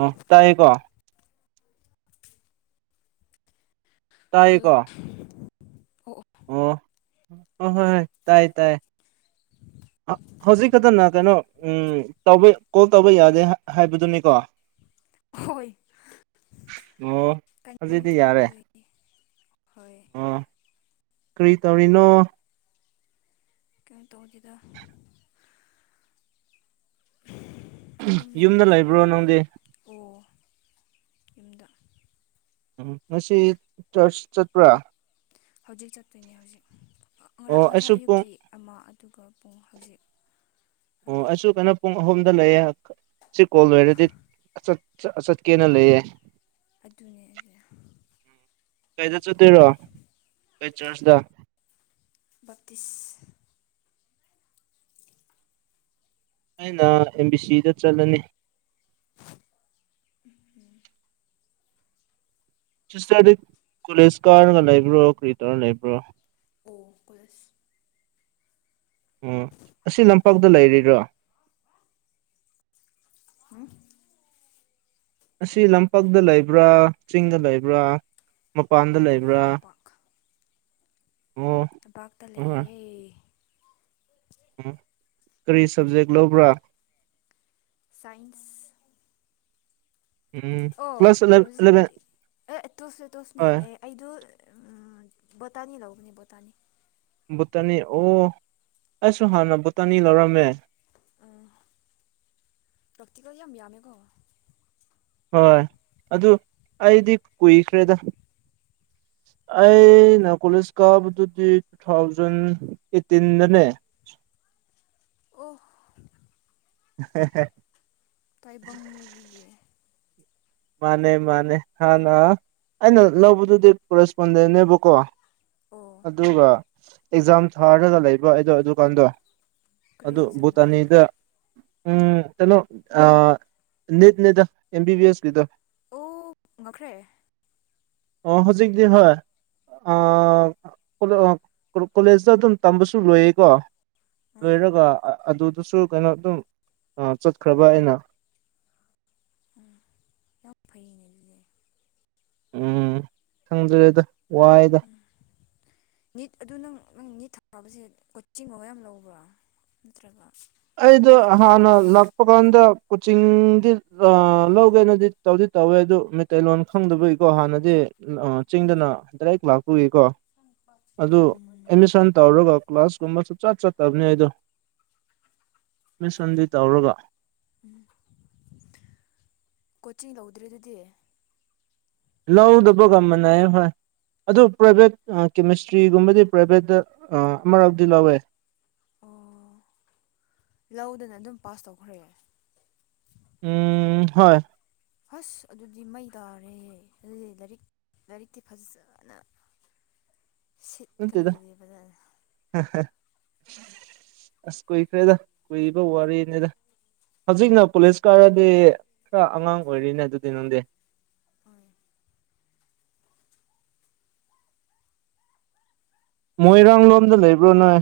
ꯑ ꯇꯏ ꯀꯣ ꯍꯜꯂꯣ ꯇꯥꯏꯌꯦꯀꯣ ꯑꯣ ꯍ ꯍ ꯇꯥꯏ ꯇꯥꯏ ꯍꯧꯖꯤꯛ ꯈꯛꯇꯅ ꯀꯩꯅꯣ ꯇꯧꯕ ꯀꯣꯜ ꯇꯧꯕ ꯌꯥꯗꯦ ꯍꯥꯏꯕꯗꯨꯅꯤꯀꯣ [inaudible] ꯍꯣꯏ ꯑꯣ ꯀꯩꯅꯩꯅꯣꯝ ꯍꯧꯖꯤꯛꯇꯤ ꯌꯥꯔꯦ ꯊꯣꯛꯄꯗꯗꯒꯤ ꯍꯣꯏ ꯑꯣ ꯀꯔꯤ ꯇꯧꯔꯤꯅꯣ ꯀꯝ ꯇꯣꯡꯣꯡꯗꯨꯗ ꯑꯗꯨꯝ ꯌꯨꯝꯗ ꯂꯩꯕ꯭ꯔꯣ ꯅꯪꯗꯤ ꯇꯨꯝꯗ ꯎꯝ ꯉꯁꯤ ꯆꯔꯆ ꯆꯠꯄ꯭ꯔꯥ ꯍꯧꯖꯤꯛ ꯆꯠꯇꯣꯏꯅꯦ ꯑꯣ ꯍꯧꯖꯤꯛꯥꯡ ꯑꯩꯁꯨ ꯉꯁꯥꯏ ꯄꯨꯡ ꯑꯌꯨꯛꯀꯤ ꯑꯃ ꯑꯗꯨꯒ ꯄꯨꯡ ꯍꯧꯖꯤꯛ ꯑꯣ ꯑꯃ ꯑꯩꯁꯨ ꯀꯩꯅꯣ ꯄꯨꯡ ꯑꯍꯨꯝ ꯂꯩꯌꯦꯦ ꯁꯤ ꯀꯣꯜ ꯂꯣꯏꯔꯗꯤ ꯆꯠꯀꯦꯅ ꯂꯩꯌꯦꯦ ꯑꯗꯨꯅꯤ ꯀꯩꯗ ꯆꯠꯇꯣꯏꯔꯣ ꯀꯩ ꯆꯔꯆꯇ ꯄꯤꯤꯁ ꯑꯩꯅ ꯑꯦꯝ ꯕꯤ ꯁꯤꯗ ꯆꯠꯂꯅꯤ ꯁꯤꯁꯇꯔꯗꯤ ꯀꯣꯂꯦꯖ ꯀꯥꯔꯅꯒ ꯂꯩꯕ꯭ꯔꯣ ꯀ꯭ꯔꯤꯇꯔ ꯂꯩꯕ꯭ꯔꯣ ꯑꯣ ꯁ ꯎꯝ ꯑꯁꯤ ꯂꯝꯄꯥꯛꯇ ꯂꯩꯔꯤꯔꯣ ꯑ ꯑꯁꯤ ꯂꯝꯄꯥꯛꯇ ꯂꯩꯕ꯭ꯔꯥ ꯆꯤꯡꯗ ꯂꯩꯕ꯭ꯔꯥ ꯃꯄꯥꯟꯗ ꯇꯝꯄꯥꯛ ꯂꯩꯕ꯭ꯔꯥ ꯑꯣ ꯄꯥꯇ ꯂꯩꯌꯦꯦ ꯎ ꯀꯔꯤ ꯁꯕꯖꯦꯛ ꯂꯧꯕ꯭ꯔꯥ ꯁꯥꯏꯟꯁ ꯎꯝ ꯑꯣ ꯀ꯭ꯂꯥꯁ ꯑꯦꯂꯚꯦꯟ ꯍꯧꯖꯤꯛꯀꯤ ꯑꯦ ꯇꯣꯁꯦ ꯇꯣꯁꯅꯦ ꯍꯣꯏ ꯑꯦ ꯑꯩꯗꯣ ꯇꯅꯤ ꯂꯧꯎꯅꯤ ꯕꯇꯥꯅꯤ ꯚꯕꯨꯇꯥꯅꯤ ꯑꯣ ꯑꯩꯁꯨ ꯍꯥꯟꯅ ꯚꯕꯨꯇꯥꯅꯤ ꯂꯧꯔꯝꯃꯦ ꯎꯝ ꯂꯥꯛꯇ ꯀ ꯌꯥꯝ ꯌꯥꯝꯃꯦꯀꯣ ꯍꯣꯏ ꯑꯗꯨ ꯑꯩꯗꯤ ꯀꯨꯏꯈ꯭ꯔꯦꯗ ꯑꯩꯅ ꯀꯣꯂꯦꯖ ꯀꯥꯕꯗꯨꯗꯤ ꯇꯨ ꯊꯥꯎꯖꯟ ꯑꯦꯠꯇꯤꯟꯗꯅꯦ [inaudible] [inaudible] [unintelligible] ꯇꯕꯦ ꯃꯥꯅꯦ ꯃꯥꯅꯦ ꯍꯥꯟꯅ ꯑꯩꯅ ꯂꯧꯕꯗꯨꯗꯤ ꯀꯣꯔꯦꯁꯄꯣꯟꯗꯦꯟꯅꯦꯕꯀꯣ ꯑꯣ ꯑꯗꯨꯒ ꯑꯦꯛꯖꯥꯝ ꯊꯥꯔꯒ ꯂꯩꯕ ꯑꯩꯗꯣ ꯑꯗꯨꯀꯥꯟꯗꯣ ꯀꯔꯤ ꯑꯗꯨ ꯑꯦꯛꯖꯥꯝꯔꯥ ꯚꯨꯇꯥꯅꯤꯗ ꯎꯝ ꯀꯩꯅꯣ ꯑ ꯅꯅꯤꯠꯅꯦꯗ ꯑꯦꯝ ꯕꯤ ꯕꯤ ꯑꯦꯁꯀꯤꯗ ꯑꯣ ꯉꯈ꯭ꯔꯦ ꯑ ꯍꯧꯖꯤꯛꯗꯤ ꯍ ꯑ ꯀꯣꯂꯦꯖꯇ ꯑꯗꯨꯝ ꯇꯝꯕꯁꯨ ꯂꯣꯏꯌꯦꯀꯣ ꯎꯝ ꯂꯣꯏꯔꯒ ꯑꯗꯨꯗꯁꯨ ꯀꯩꯅꯣ ꯑꯗꯨꯝ ꯆꯠꯈ꯭ꯔꯕ ꯑꯩꯅ ꯌꯥꯝ ꯐꯩꯅꯦ ꯑꯗꯨꯗꯤ ꯎꯝ ꯈꯪꯗ꯭ꯔꯦꯗ ꯋꯥꯏꯗ ꯅꯤꯠ ꯑꯗꯨ ꯅꯪ ꯅꯪ ꯅꯤꯠ ꯊꯥꯕꯁꯦ ꯀꯣꯆꯤꯡꯒ ꯌꯥꯝ ꯂꯧꯕ꯭ꯔꯥ ꯅꯠꯇ꯭ꯔꯒ ꯑꯩꯗꯣ ꯍꯥꯟꯅ ꯂꯥꯛꯄ ꯀꯥꯟꯗ ꯀꯣꯆꯤꯡꯗꯤ ꯂꯧꯒꯦꯅꯗꯤ ꯇꯧ ꯇꯧꯋꯦ ꯑꯗꯨ ꯃꯩꯇꯩꯂꯣꯟ ꯈꯪꯗꯕꯒꯤꯀꯣ ꯍꯥꯟꯅꯗꯤ ꯎꯝ ꯆꯤꯡꯗꯅ ꯗꯥꯏꯔꯦꯛ ꯂꯥꯛꯄꯒꯤ ꯀꯣ ꯑꯗꯨ ꯑꯦꯠꯃꯤꯁꯟ ꯇꯧꯔꯒ ꯀ꯭ꯂꯥꯁꯀꯨꯝꯕ ꯆꯠ ꯆꯠꯇꯕꯅꯤ ꯑꯩꯗꯣ ꯃꯤꯁꯟꯗꯤ ꯇꯧꯔꯒ ꯎꯝ ꯀꯣꯆꯤꯡ ꯂꯧꯗ꯭ꯔꯦ ꯑꯗꯨꯗꯤ ꯂꯎꯗ ꯄꯣ ꯀꯃꯅ ꯍꯣꯏ ꯑꯗꯨ ꯄ꯭ꯔꯥꯏꯚꯦꯠ ꯀꯦꯃꯤꯁꯇ꯭ꯔꯤꯒꯨꯝꯕꯗꯤ ꯄ꯭ꯔꯥꯏꯚꯦꯠꯇ ꯑꯃꯔꯥꯎꯗꯤ ꯂꯧꯋꯦ ꯑꯣ ꯂꯧꯗꯅ ꯑꯗꯨꯝ ꯄꯥꯁ ꯇꯧꯈ꯭ꯔꯦ ꯎꯝ ꯍꯣꯏ ꯐꯁ ꯑꯗꯨꯗꯤ ꯃꯩ ꯇꯥꯔꯦ ꯑꯗꯨꯗꯤ ꯂꯥꯏꯔꯤꯛ ꯂꯥꯏꯔꯤꯛꯇꯤ ꯐꯖꯅ [inaudible] ꯅꯠꯇꯦꯗ ꯁꯤꯠꯀꯔꯤꯗꯗꯤꯕꯖꯥꯗ ꯑꯁ ꯀꯨꯏꯈ꯭ꯔꯦꯗ ꯀꯨꯏꯔꯤꯕ ꯋꯥꯔꯤꯅꯤꯗ ꯍꯧꯖꯤꯛꯅ ꯄꯨꯂꯤꯁ ꯀꯥꯔꯗꯤ ꯈꯔ ꯑꯉꯥꯡ ꯑꯣꯏꯔꯤꯅꯦ ꯑꯗꯨꯗꯤ ꯅꯪꯗꯤ ꯍꯣꯏ ꯃꯣꯏꯔꯥꯡ ꯂꯣꯝꯗ ꯂꯩꯕ꯭ꯔꯣ ꯅꯣꯏ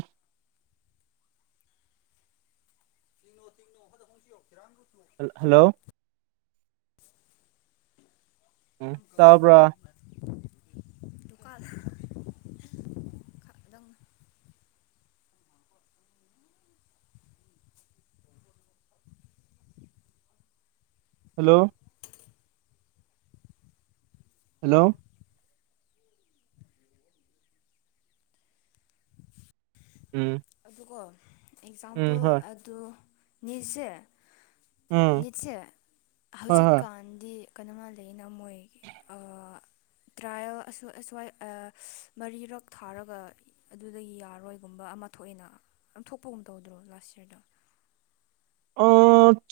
ꯇꯣ ꯇꯅꯣꯣꯟꯁꯤ ꯈꯔ ꯦꯜ ꯍꯜꯂꯣ ꯎꯝ ꯇꯥꯕ꯭ꯔꯥ ꯇꯣꯛꯀꯗ ꯈ ꯑꯗꯨꯝ ꯍꯜꯂꯣ ꯍꯜꯂꯣ ꯎꯝ ꯀꯣ ꯎꯝ ꯑꯦꯛꯖꯥꯝꯄꯜ ꯍꯣꯏ ꯑꯗꯨ ꯁꯦ ꯎꯝ ꯅꯤꯠꯁꯦ ꯍꯣꯏ ꯍꯣꯏ ꯍꯧꯖꯤꯛꯀꯥꯟꯗꯤ ꯀꯩꯅꯣꯃꯜꯜꯂꯤ ꯑꯅ ꯃꯣꯏꯒꯤ ꯇ꯭ꯔꯥꯌꯦꯜ ꯑꯁ꯭ꯋꯥ ꯃꯔꯤꯔꯛ ꯊꯥꯔꯒ ꯑꯗꯨꯗꯒꯤ ꯌꯥꯔꯣꯏꯒꯨꯝꯕ ꯑꯃ ꯊꯣꯛꯑꯏꯅ ꯂꯧꯊꯣꯛꯄꯒꯨꯝ ꯇꯧꯗ꯭ꯔꯣ ꯂꯥꯁ ꯌꯌꯥꯔꯗ ꯑ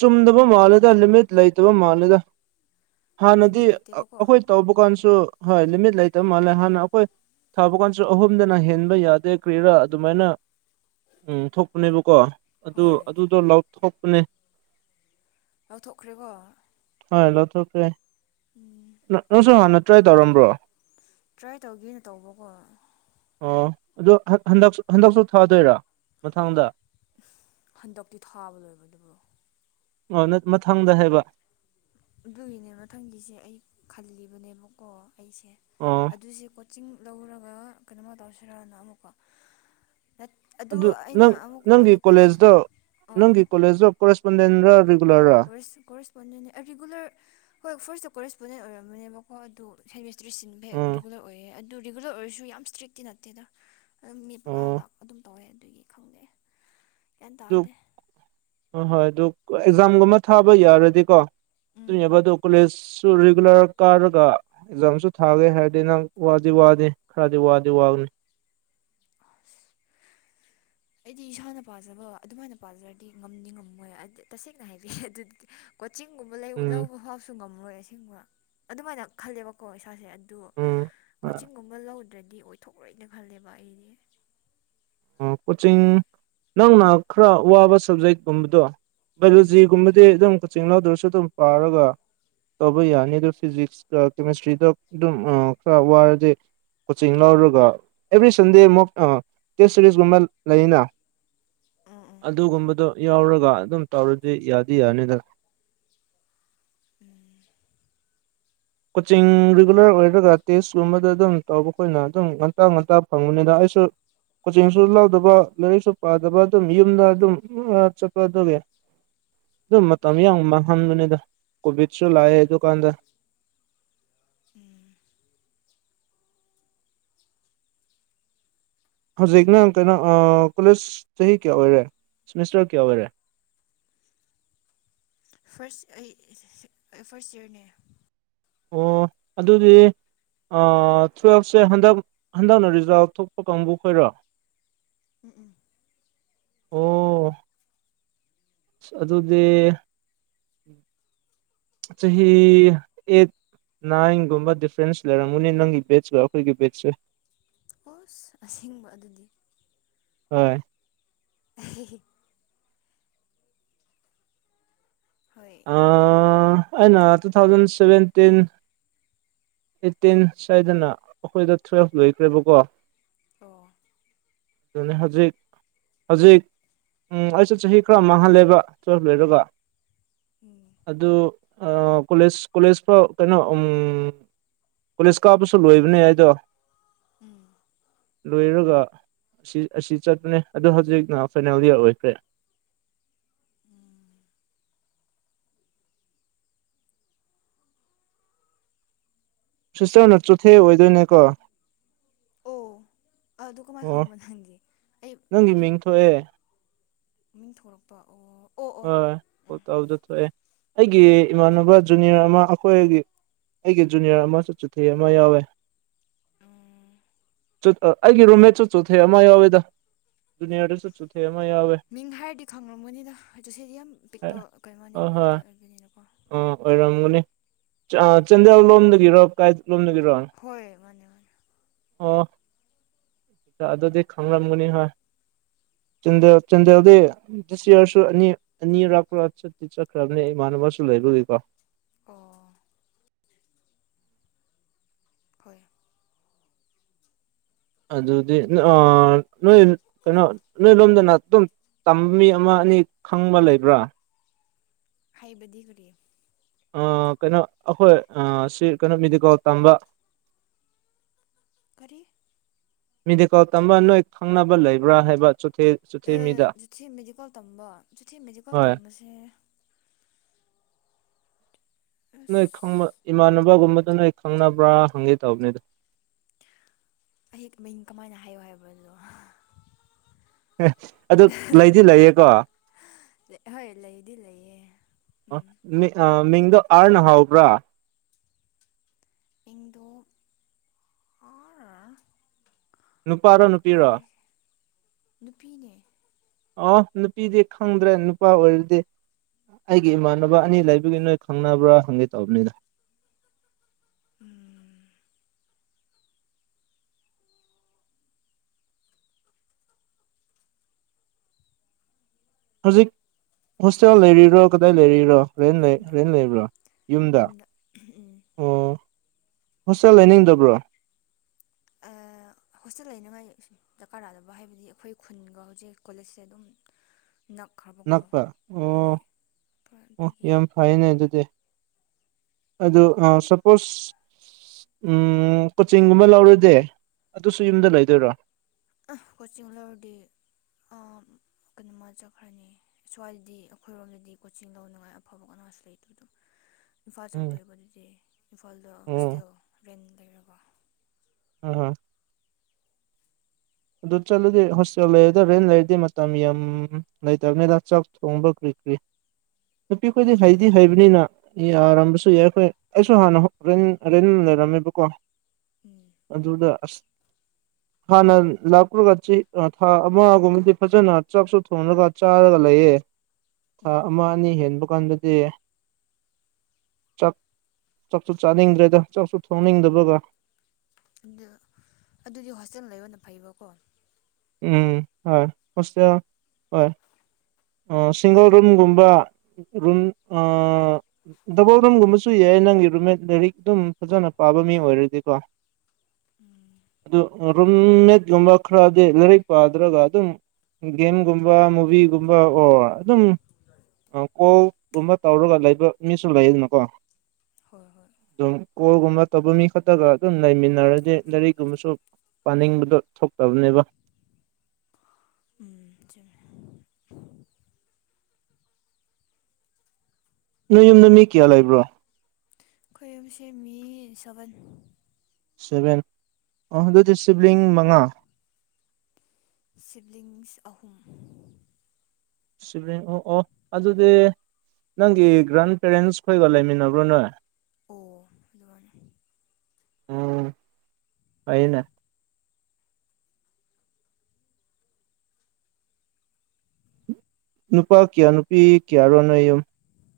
ꯆꯨꯝꯗꯕ ꯃꯥꯜꯂꯦꯗ ꯂꯤꯃꯤꯠ ꯂꯩꯇꯕ ꯃꯥꯜꯂꯦꯗ ꯍꯥꯟꯅꯗꯤ ꯂꯤꯃꯤꯠ ꯂꯩꯇꯦꯕꯀꯣ ꯑꯩꯈꯣꯏ ꯇꯧꯕ ꯀꯥꯟꯁꯨ ꯍꯣꯏ ꯂꯤꯃꯤꯠ ꯂꯩꯇꯕ ꯃꯥꯜꯂꯦ ꯍꯥꯟꯅ ꯑꯩꯈꯣꯏ ꯊꯥꯕ ꯀꯥꯡꯁꯨ ꯑꯍꯨꯝꯗꯅ ꯍꯦꯟꯕ ꯌꯥꯗꯦ ꯀ꯭꯭ꯔꯦꯔꯥ ꯑꯗꯨꯃꯥꯏꯅ ꯎꯝ ꯊꯣꯛꯄꯅꯦꯕꯀꯣ ꯑꯗꯨ ꯍꯣꯏ ꯑꯗꯨꯗꯣ ꯂꯥꯎꯊꯣꯛꯄꯅꯦ ꯂꯧꯊꯣꯛꯈ꯭ꯔꯦꯕꯣ ꯍꯣꯏ ꯂꯧꯊꯣꯛꯈ꯭ꯔꯦ ꯅꯪꯁꯨ ꯍꯥꯟꯅ ꯇ꯭ꯔꯥꯏ ꯇꯧꯔꯝꯕ꯭ꯔꯣ ꯇ꯭ꯔꯥꯏ ꯇꯧꯒꯦꯅ ꯇꯧꯕꯀꯣ ꯑꯣ ꯑꯗꯨꯗꯣ ꯍꯟꯗ ꯍꯟꯗꯛꯁꯨ ꯊꯥꯗꯣꯏꯔꯥ ꯃꯊꯥꯡꯗ ꯍꯟꯗꯛꯇꯛꯇꯤ ꯊꯥꯕ ꯂꯣꯏꯕ ꯑꯗꯨꯕꯨ꯭ꯔꯣ ꯑꯣ ꯃꯊꯪꯗ ꯍꯥꯏꯕ ꯑꯗꯨꯒꯤꯅꯦ ꯃꯊꯪꯒꯤꯁꯦ ꯑꯩ ꯈꯜꯂꯤꯕꯅꯦꯕꯀꯣ ꯑꯩꯁꯦ ꯑꯣ ꯑꯗꯨꯁꯦ ꯆꯤꯡ ꯂꯧꯔꯒ ꯀꯩꯅꯣꯃ ꯇꯧꯁꯤꯔꯅ ꯑꯃꯨꯛꯀꯣ ꯑꯗꯨ ꯑꯩꯅ ꯅꯪ ꯑꯃꯨꯛꯀ ꯅꯪꯒꯤ ꯑꯇꯣꯞꯄꯅ ꯀꯣꯂꯦꯖꯇꯣ ꯅꯪꯒꯤ ꯀꯣꯂꯦꯖꯇꯣ ꯀꯣꯔꯦꯁꯄꯣꯟꯗꯦꯟ ꯀꯣꯔ ꯀꯣꯔꯁꯔꯤꯒꯂꯔ ꯍꯣꯏ ꯐ ꯀꯣꯔꯦꯁꯄꯣꯟꯗꯦꯟ ꯑꯣꯏꯔꯝꯕꯅꯦꯕꯀꯣ ꯑꯗꯨ ꯍꯦꯃꯤꯁꯇ꯭ꯔꯤ ꯁꯤꯟꯕ ꯍꯦꯛ ꯎꯝ ꯔꯤꯒꯨꯂꯔ ꯑꯣꯏꯌꯦ ꯑꯗꯨ ꯔꯤꯒꯨꯂꯔ ꯑꯣꯏꯔꯁꯨ ꯌꯥꯝ ꯏꯁꯇ꯭ꯔꯤꯛꯇꯤ ꯅꯠꯇꯦꯗ ꯑꯗꯨꯝ ꯃꯤ ꯃꯉꯥ ꯑꯣ ꯂꯥꯛ ꯑꯗꯨꯝ ꯇꯧꯋꯦ ꯑꯗꯨ ꯀꯦꯟꯗ ꯑꯗꯦ ꯑ ꯍꯣꯏ ꯑꯗꯨ ꯑꯦꯛꯖꯥꯝꯒꯨꯝꯕ ꯊꯥꯕ ꯌꯥꯔꯗꯤꯀꯣ ꯎꯝ ꯑꯗꯨꯕ ꯑꯗꯨ ꯀꯣꯂꯦꯖꯁꯨ ꯔꯤꯒꯨꯂꯔ ꯀꯥꯔꯒ ꯑꯦꯛꯖꯥꯝꯁꯨ ꯊꯥꯒꯦ ꯍꯥꯏꯔꯗꯤ ꯅꯪ ꯋꯥꯗꯤ ꯋꯥꯗ ꯈꯔꯗ ꯋꯥꯗ ꯋꯥꯒꯅꯤ ꯑꯩꯗꯤ ꯏꯁꯥꯅ ꯄꯥꯖꯕ ꯑꯗꯨꯃꯥꯏꯅ ꯄꯥꯖꯔꯗꯤ ꯉꯝꯗꯤ ꯉꯝꯃꯣꯏ ꯇꯁꯦꯡꯅ ꯍꯥꯏꯔꯦ ꯑꯗꯨꯗꯤ ꯆꯤꯡꯒꯨꯝꯕ ꯎꯝ ꯂꯧꯕ ꯐꯥꯎꯕꯁꯨ ꯉꯝꯃꯣꯏ ꯑꯁꯤꯒꯨꯝꯕ ꯑꯗꯨꯃꯥꯏꯅ ꯈꯜꯂꯦꯕꯀꯣ ꯏꯁꯥꯁꯦ ꯑꯗꯨ ꯎꯝ ꯀꯣꯆꯤꯡꯒꯨꯝꯕ ꯂꯧꯗ꯭ꯔꯗꯤ ꯑꯣꯏꯊꯣꯛꯂꯣꯏꯅ ꯈꯜꯂꯦꯕ ꯑꯩꯗꯤ ꯀꯣꯆꯤꯡ ꯅꯪꯅ ꯈꯔ ꯋꯥꯕ ꯁꯕꯖꯦꯛꯀꯨꯝꯕꯗꯣ ꯎꯝ ꯒꯂꯨꯖꯤꯒꯨꯝꯕꯗꯤ ꯑꯗꯨꯝ ꯀꯛꯆꯤꯡ ꯂꯧꯎꯗꯔꯁꯨ ꯑꯗꯨꯝ ꯄꯥꯔꯒ ꯇꯧꯕ ꯌꯥꯅꯤ ꯑꯗꯨ ꯐꯤꯖꯤꯛꯁꯇ ꯀꯦꯃꯤꯁꯇ꯭ꯔꯤꯗ ꯑꯗꯨꯝ ꯈꯔ ꯋꯥꯔꯗꯤꯦ ꯀꯣꯆꯤꯡ ꯂꯧꯔꯒ ꯑꯦꯕ꯭ꯔꯤ ꯁꯟꯗꯦ ꯑꯃꯨꯛ ꯇꯦꯁ ꯁꯦꯔꯤꯁꯀꯨꯝꯕ ꯂꯩꯅ ꯎꯝ ꯎꯝ ꯑꯗꯨꯒꯨꯝꯕꯗꯨꯣ ꯌꯥꯎꯔꯒ ꯑꯗꯨꯝ ꯇꯧꯔꯗꯤ ꯌꯥꯗꯤ ꯌꯥꯅꯤꯗ [inaudible] ꯎꯝ ꯀꯣꯆꯤꯡ ꯔꯤꯒꯨꯂꯔ ꯑꯣꯏꯔꯒ ꯇꯦꯁꯀꯨꯝꯕꯗ ꯑꯗꯨꯝ ꯇꯧꯕ ꯑꯩꯈꯣꯏꯅ ꯑꯗꯨꯝ ꯉꯇ ꯉꯥꯛꯇ ꯐꯪꯕꯅꯤꯗ ꯑꯩ ꯁꯣ ꯀꯣꯆꯤꯡꯁꯨ ꯂꯥꯎꯗꯕ ꯂꯥꯏꯔꯤꯛꯁꯨ ꯄꯥꯗꯕ ꯑꯗꯨꯝ ꯌꯨꯝꯗ ꯑꯗꯨꯝ ꯆꯠꯄꯗꯧꯏ ꯑꯗꯨ ꯃꯇꯝ ꯌꯥꯝ ꯃꯥꯡꯍꯟꯕꯅꯤꯗ ꯀꯣꯚꯤꯠꯁꯨ ꯂꯥꯛꯑꯦ ꯍꯣꯏ ꯑꯗꯨꯗꯨꯀꯥꯟꯗ ꯎꯝ ꯍꯧꯖꯤꯛꯅꯪ ꯀꯩꯅꯣ ꯀꯣꯂꯦꯖ ꯆꯍꯤ ꯀꯌꯥ ꯑꯣꯏꯔꯦ ꯁꯤꯦꯃꯤꯁꯇꯔ ꯀꯌꯥ ꯑꯣꯏꯔꯦ [inaudible] ꯑꯩ ꯐꯥꯔꯁ ꯏꯌꯥꯔꯅꯦ ꯑꯣ ꯑꯗꯨꯗꯤ ꯇꯨꯋꯜꯞꯁꯦ ꯍꯟꯗꯛ ꯍꯟꯗꯛꯅ ꯔꯤꯖꯥꯜ ꯊꯣꯛꯄ ꯀꯥꯡꯕꯨ ꯈꯣꯏꯔꯣ ꯎꯝ ꯎꯝ ꯑꯣ ꯑꯗꯨꯗꯤ ꯆꯍꯤ ꯆꯍꯤ ꯑꯦ ꯅꯥꯏꯟꯒꯨꯝꯕ ꯗꯤꯐ꯭ꯔꯦꯟꯁ ꯂꯩꯔꯝꯃꯨꯅꯦ ꯅꯪꯒꯤ ꯕꯦꯠꯁꯀ ꯑꯩꯈꯣꯏꯒꯤ ꯕꯦꯠꯁꯦ ꯑꯣꯁ ꯑꯁꯦꯡꯕ ꯑꯗꯨꯗꯤ ꯍꯣꯏ [inaudible] ꯍꯣꯏ ꯎꯝ ꯑꯩꯅ ꯇꯨ ꯊꯥꯎꯖꯟ ꯁꯚꯦꯟꯇꯤꯟ ꯑꯩꯠꯇꯤꯟ ꯁ꯭ꯋꯥꯗꯅ ꯑꯩꯈꯣꯏꯗ ꯇꯨꯋꯦꯜꯐ ꯂꯣꯏꯈ꯭ꯔꯦꯕꯀꯣ ꯑꯣꯣ ꯑꯗꯨ ꯍꯧꯖꯤꯛ ꯍꯧꯖꯤꯛ ꯎꯝ ꯑꯩꯁꯨ ꯆꯍꯤ ꯈꯔ ꯃꯥꯡꯍꯜꯂꯦꯕ ꯇꯨꯋꯦꯜꯞ ꯂꯩꯣꯏꯔꯒ ꯎꯝ ꯑꯗꯨ ꯀꯣꯂꯦꯖ ꯀꯣꯂꯦꯖ ꯐꯥꯎ ꯀꯩꯅꯣ ꯄꯨꯂꯤꯁ ꯀꯥꯞꯄꯁꯨ ꯂꯣꯏꯕꯅꯦ ꯑꯩꯗꯣ ꯎꯝ ꯂꯣꯏꯔꯒ ꯑꯁꯤ ꯆꯠꯄꯅꯦ ꯑꯗ ꯍꯧꯖꯤꯛꯅ ꯐꯥꯏꯅꯦꯜ ꯏꯌꯥꯔ ꯑꯣꯏꯈ꯭ꯔꯦ [unintelligible] ꯁꯤꯁꯇꯔꯅ ꯆꯣꯊꯦ ꯑꯣꯏꯗꯣꯏꯅꯦ ꯀꯣ ꯑ ꯑꯗꯨ ꯀꯃꯥꯏꯅ ꯈꯪꯕꯣ ꯅꯪꯒꯤ ꯅꯪꯒꯤ ꯃꯤꯡ ꯊꯣꯛꯑꯦ ꯃꯤꯡ ꯊꯣꯛꯂꯛꯄ ꯑꯣ ꯑꯣ ꯍꯣꯏ ꯇꯗ ꯊꯣꯛꯑꯦ ꯑꯩꯒꯤ ꯏꯃꯥꯟꯅꯕ ꯖꯨꯅꯤꯌꯔ ꯑꯃ ꯑꯩꯈꯣꯏꯒꯤ ꯑꯩꯒꯤ ꯖꯨꯅꯤꯌꯔ ꯑꯃꯁꯨ ꯆꯤꯊꯤ ꯑꯃ ꯌꯥꯎꯋꯦ ꯎꯝ ꯑꯩꯒꯤ ꯔꯨꯝꯃꯦ ꯆꯠ ꯆꯨꯊꯩ ꯑꯃ ꯌꯥꯎꯋꯦꯗ ꯗꯨꯅꯤꯌꯥꯗ ꯆꯠ ꯆꯨꯊꯩ ꯑꯃ ꯌꯥꯎꯋꯦ ꯃꯤꯡ ꯍꯥꯏꯔꯗꯤ ꯈꯪꯂꯝꯝꯒꯅꯤꯗ ꯗꯣ ꯁꯤꯗꯤ ꯌꯥꯝ ꯍꯣꯏ ꯄꯤꯛꯄ ꯀꯩꯅꯣꯅꯦꯕꯖꯥꯠ ꯍꯣꯏ ꯑꯥ ꯑꯣꯏꯕꯅꯤꯅꯀꯣ ꯑꯣꯏꯔꯝꯒꯅꯤ ꯆꯥꯟꯗꯦꯜ ꯂꯣꯝꯗꯒꯤꯔꯣ ꯀ ꯍꯣꯏ ꯃꯥꯅꯦꯅꯦ ꯑꯣꯐ ꯗꯗꯤ ꯈꯪ ꯃꯒꯨꯅꯤ ꯍꯥꯏ ꯆꯟꯗ ꯆꯟꯗꯗꯤꯁꯤ ꯅꯤꯅꯤꯔꯀ ꯆꯀ꯭ꯔ ꯃꯥꯅ ꯃꯁꯨ ꯂꯩ ꯍꯥꯏꯔꯨꯒꯦꯀꯣ ꯑꯣ ꯍꯣꯏ ꯑꯗꯨꯗꯤ ꯅꯣꯏ ꯀꯩꯅꯣ ꯅꯣꯏ ꯂꯣꯝꯗꯅ ꯑꯗꯨꯝ ꯇ ꯃꯤ ꯑꯃ ꯑꯅꯤ ꯈꯪꯕ ꯂꯩꯕ꯭ꯔꯥ ꯍꯥꯏꯩꯕꯗꯤ ꯀꯔꯤ ꯀꯩꯅꯣ ꯑꯩꯈꯣꯏ ꯁꯤ ꯀꯩꯅꯣ ꯃꯦꯗꯤꯀꯣꯜ ꯇꯝꯕ ꯀꯔꯤ ꯃꯤꯗꯤꯀꯥꯎ ꯇꯝꯕ ꯅꯣꯏ ꯈꯪꯅꯕ ꯂꯩꯕ꯭ꯔꯥ ꯍꯥꯏꯕ ꯆꯣꯊꯦ ꯆꯣꯊꯦ ꯑꯦ ꯃꯤꯗ ꯆꯨꯊꯤ ꯃꯦꯖꯤꯀꯣꯜ ꯇꯝꯕ ꯆꯨꯊꯤ ꯃꯦꯖꯤꯀꯣꯜ ꯍꯣꯏ ꯇꯝꯕꯁꯦ ꯅꯣꯏ ꯑꯁ ꯈꯪꯕ ꯏꯃꯥꯟꯅꯕꯒꯨꯝꯕ ꯑꯗꯨꯅ ꯑꯩ ꯈꯪꯅꯕ꯭ꯔꯥ ꯍꯪꯒꯦ ꯇꯧꯕꯅꯤꯗ ꯑꯩ ꯃꯡ ꯀꯃꯥꯏꯅ ꯍꯥꯏꯌꯣ ꯍꯥꯏꯕꯅꯣ ꯑꯦ ꯑꯗꯨ ꯂꯩꯗꯤ ꯂꯩꯌꯦꯀꯣ ꯍꯣꯏ ꯂꯩꯗꯤ ꯂꯩꯌꯦ ꯎꯝ ꯃꯃꯤꯡꯗꯣ ꯑꯥꯔꯅ ꯍꯥꯎꯕ꯭ꯔꯥ ꯏꯗꯨ ꯑ ꯅꯨꯄꯥꯔꯣ ꯅꯨꯄꯤꯔꯣ ꯅꯨꯄꯤꯅꯦ ꯑ ꯅꯨꯄꯤꯗꯤ ꯈꯪꯗ꯭ꯔꯦ ꯅꯨꯄꯥ ꯑꯣꯏꯔꯗꯤ ꯑꯩꯒꯤ ꯏꯃꯥꯟꯅꯕ ꯑꯅꯤ ꯂꯩꯕꯒꯤ ꯅꯣꯏ ꯈꯪꯅꯕ꯭ꯔꯥ ꯍꯪꯒꯦ ꯇꯧꯕꯅꯤꯗ ꯎꯝ ꯍꯧꯖꯤꯛ ꯍꯣꯁꯇꯦꯜ ꯂꯩꯔꯤꯕꯔꯣ ꯀꯗꯥꯏ ꯂꯩꯔꯤꯕꯔꯤꯔꯣ ꯔꯦꯟ ꯂꯩ ꯌꯨꯝꯗ ꯔꯦꯟ ꯂꯩꯕ꯭ꯔꯣ ꯌꯨꯝꯗ ꯎꯝ ꯑꯣ ꯍꯣꯁꯇꯦꯜ ꯂꯩꯅꯤꯡꯗꯕ꯭ꯔꯣ ꯍꯣꯁꯇꯦꯜ ꯂꯩꯅꯉꯥꯏ ꯗꯔꯀꯥꯔꯥꯗꯕ ꯍꯥꯏꯕꯗꯤ ꯑꯩꯈꯣꯏ ꯈꯨꯟꯒ ꯍꯧꯖꯤꯛ ꯀꯣꯂꯦꯖꯁꯦ ꯑꯗꯨꯝ ꯅꯛꯈ꯭ꯔꯕꯀꯣ ꯅꯛꯄ ꯑꯣ ꯂꯣꯏ ꯑꯣ ꯑꯗꯨꯒꯤ ꯌꯥꯝ ꯐꯩꯅꯦ ꯑꯗꯨꯗꯤ ꯑ ꯑ ꯁꯄꯣꯁ ꯎꯝ ꯀꯣꯆꯤꯡꯒꯨꯝꯕ ꯂꯧꯔꯗꯤꯦ ꯑꯗꯨꯁꯨ ꯌꯨꯝꯗ ꯂꯩꯗꯣꯏꯔꯣ ꯀꯆꯤꯡꯂ ꯑꯗꯤ ꯀꯩꯅꯣꯃ ꯆꯠꯈ꯭ꯔꯅꯤ ꯁ꯭ꯋꯥꯏꯗꯗꯤ ꯑꯩꯈꯣꯏꯔꯣꯝꯗꯗꯤ ꯀꯣꯆꯤꯡ ꯂꯧꯅꯉꯥꯏ ꯑꯐꯕ ꯀꯣ ꯑꯁ ꯑꯗꯨꯣ [unintelligible] ꯏꯝꯐꯥꯜ ꯆꯠꯇꯣꯏꯕ ꯑꯗꯨꯗꯤ ꯏꯝꯐꯥꯜꯗ ꯑꯣ ꯍꯣꯁꯇꯦꯜ ꯔꯦꯟ ꯂꯩꯔꯕ ꯑꯣ ꯑꯗꯨ ꯆꯠꯂꯨꯗꯤ ꯍꯣꯁꯇꯦꯜ ꯂꯩꯔꯗ ꯔꯦꯟ ꯂꯩꯔꯗꯤ ꯃꯇꯝ ꯌꯥꯝ ꯂꯩꯇꯕꯅꯤꯅ ꯆꯥꯛ ꯊꯣꯡꯕ ꯀ꯭ꯔꯤ ꯀ꯭ꯔꯤ ꯅꯨꯄꯤꯈꯣꯏꯗꯤ ꯍꯩꯗꯤ ꯍꯣꯏ ꯍꯩꯕꯅꯤꯅ ꯌꯥꯔꯝꯕꯁꯨ ꯌꯥꯏ ꯑꯩꯈꯣꯏ ꯑꯩꯁꯨ ꯍꯥꯟꯅꯦꯟ ꯔꯦꯟ ꯂꯩꯔꯝꯃꯦꯕꯀꯣ ꯎꯝ ꯑꯗꯨꯗꯁ ꯍꯅ ꯂꯥꯂ꯭ꯔꯒ ꯊꯥ ꯑꯃꯒꯨꯝꯕꯗꯤ ꯐꯖꯅ ꯆꯥꯛꯁꯨ ꯊꯣꯡꯉꯒ ꯆꯥꯔꯒ ꯂꯩꯌꯦ ꯊꯥ ꯎꯝ ꯑꯃ ꯑꯅꯤ ꯍꯦꯟꯕ ꯀꯥꯟꯗꯗꯤ ꯆꯥꯛ ꯆꯥꯛꯁꯨ ꯆꯥꯅꯤꯡꯗ꯭ꯔꯦꯗ ꯆꯥꯛꯁꯨ ꯊꯣꯡꯅꯤꯡꯗꯕꯒ ꯑꯗꯨ ꯑꯗꯨꯗꯤ ꯍꯣꯁꯇꯦꯜ ꯂꯩꯕꯅ ꯐꯩꯕꯀꯣ ꯎꯝ ꯍꯣꯏ ꯍꯁ ꯍꯣꯏ ꯁꯤꯡꯒꯜ ꯔꯨꯝꯒꯨꯝꯕ ꯔꯨꯝ ꯗꯕꯜ ꯔꯨꯝꯒꯨꯝꯕꯁꯨ ꯌꯥꯏ ꯅꯪꯒꯤ ꯔꯨꯝꯃꯦꯠ ꯂꯥꯏꯔꯤꯛ ꯑꯗꯨꯝ ꯐꯖꯅ ꯄꯥꯕ ꯃꯤ ꯑꯣꯏꯔꯗꯤꯀꯣ ꯑꯗꯨ ꯔꯨꯝꯃꯤꯠꯒꯨꯝꯕ ꯈꯔ ꯑ ꯂꯥꯏꯔꯤꯛ ꯄꯥꯗ꯭ꯔꯒ ꯑꯗꯨꯝ ꯒꯦꯝꯒꯨꯝꯕ ꯃꯨꯚꯤꯒꯨꯝꯕ ꯑꯣꯔ ꯑꯗꯨꯝ ꯀꯣꯜꯒꯨꯝꯕ ꯇꯧꯔꯒ ꯂꯩꯕ ꯃꯤꯁꯨ ꯂꯩꯗꯅꯀꯣ ꯍꯣꯏ ꯍꯣꯏ ꯑꯗꯨꯝ ꯀꯣꯜꯒꯨꯝꯕ ꯇꯧꯕ ꯃꯤ ꯈꯛꯇꯒ ꯑꯗꯨꯝ ꯂꯩꯃꯤꯟꯅꯔꯗꯤ ꯂꯥꯏꯔꯤꯛꯀꯨꯝꯕꯁꯨ ꯄꯥꯅꯤꯡꯕꯗꯣ ꯊꯣꯛꯇꯕꯅꯦꯕ ꯎ ꯅꯣꯏ ꯌꯨꯝꯗ ꯃꯤ ꯀꯌꯥ ꯂꯩꯕ꯭ꯔꯣ ꯑꯩꯈꯣꯏꯁꯦ ꯃꯤ ꯁꯕꯟ ꯁꯚꯦꯟ ꯑꯗꯨꯗꯤ ꯁꯤꯕꯂꯤꯡ ꯃꯉꯥ ꯁꯤꯕꯂꯤꯡꯁ ꯑꯍꯨꯝ ꯁꯤꯕ ꯑꯣ ꯑꯣ ꯑꯗꯨꯗꯤ ꯅꯪꯒꯤ ꯒ꯭ꯔꯥꯟ ꯄꯦꯔꯦꯟꯁ ꯈꯣꯏꯒ ꯂꯩꯃꯤꯟꯅꯕ꯭ꯔꯣ ꯅꯣꯏ ꯑꯣ ꯑꯗꯨ ꯎꯝ ꯐꯩꯅ ꯅꯨꯄꯥ ꯀ꯭ꯌꯥ ꯅꯨꯄꯤ ꯀꯌꯥ ꯔꯣꯅꯌꯨꯝ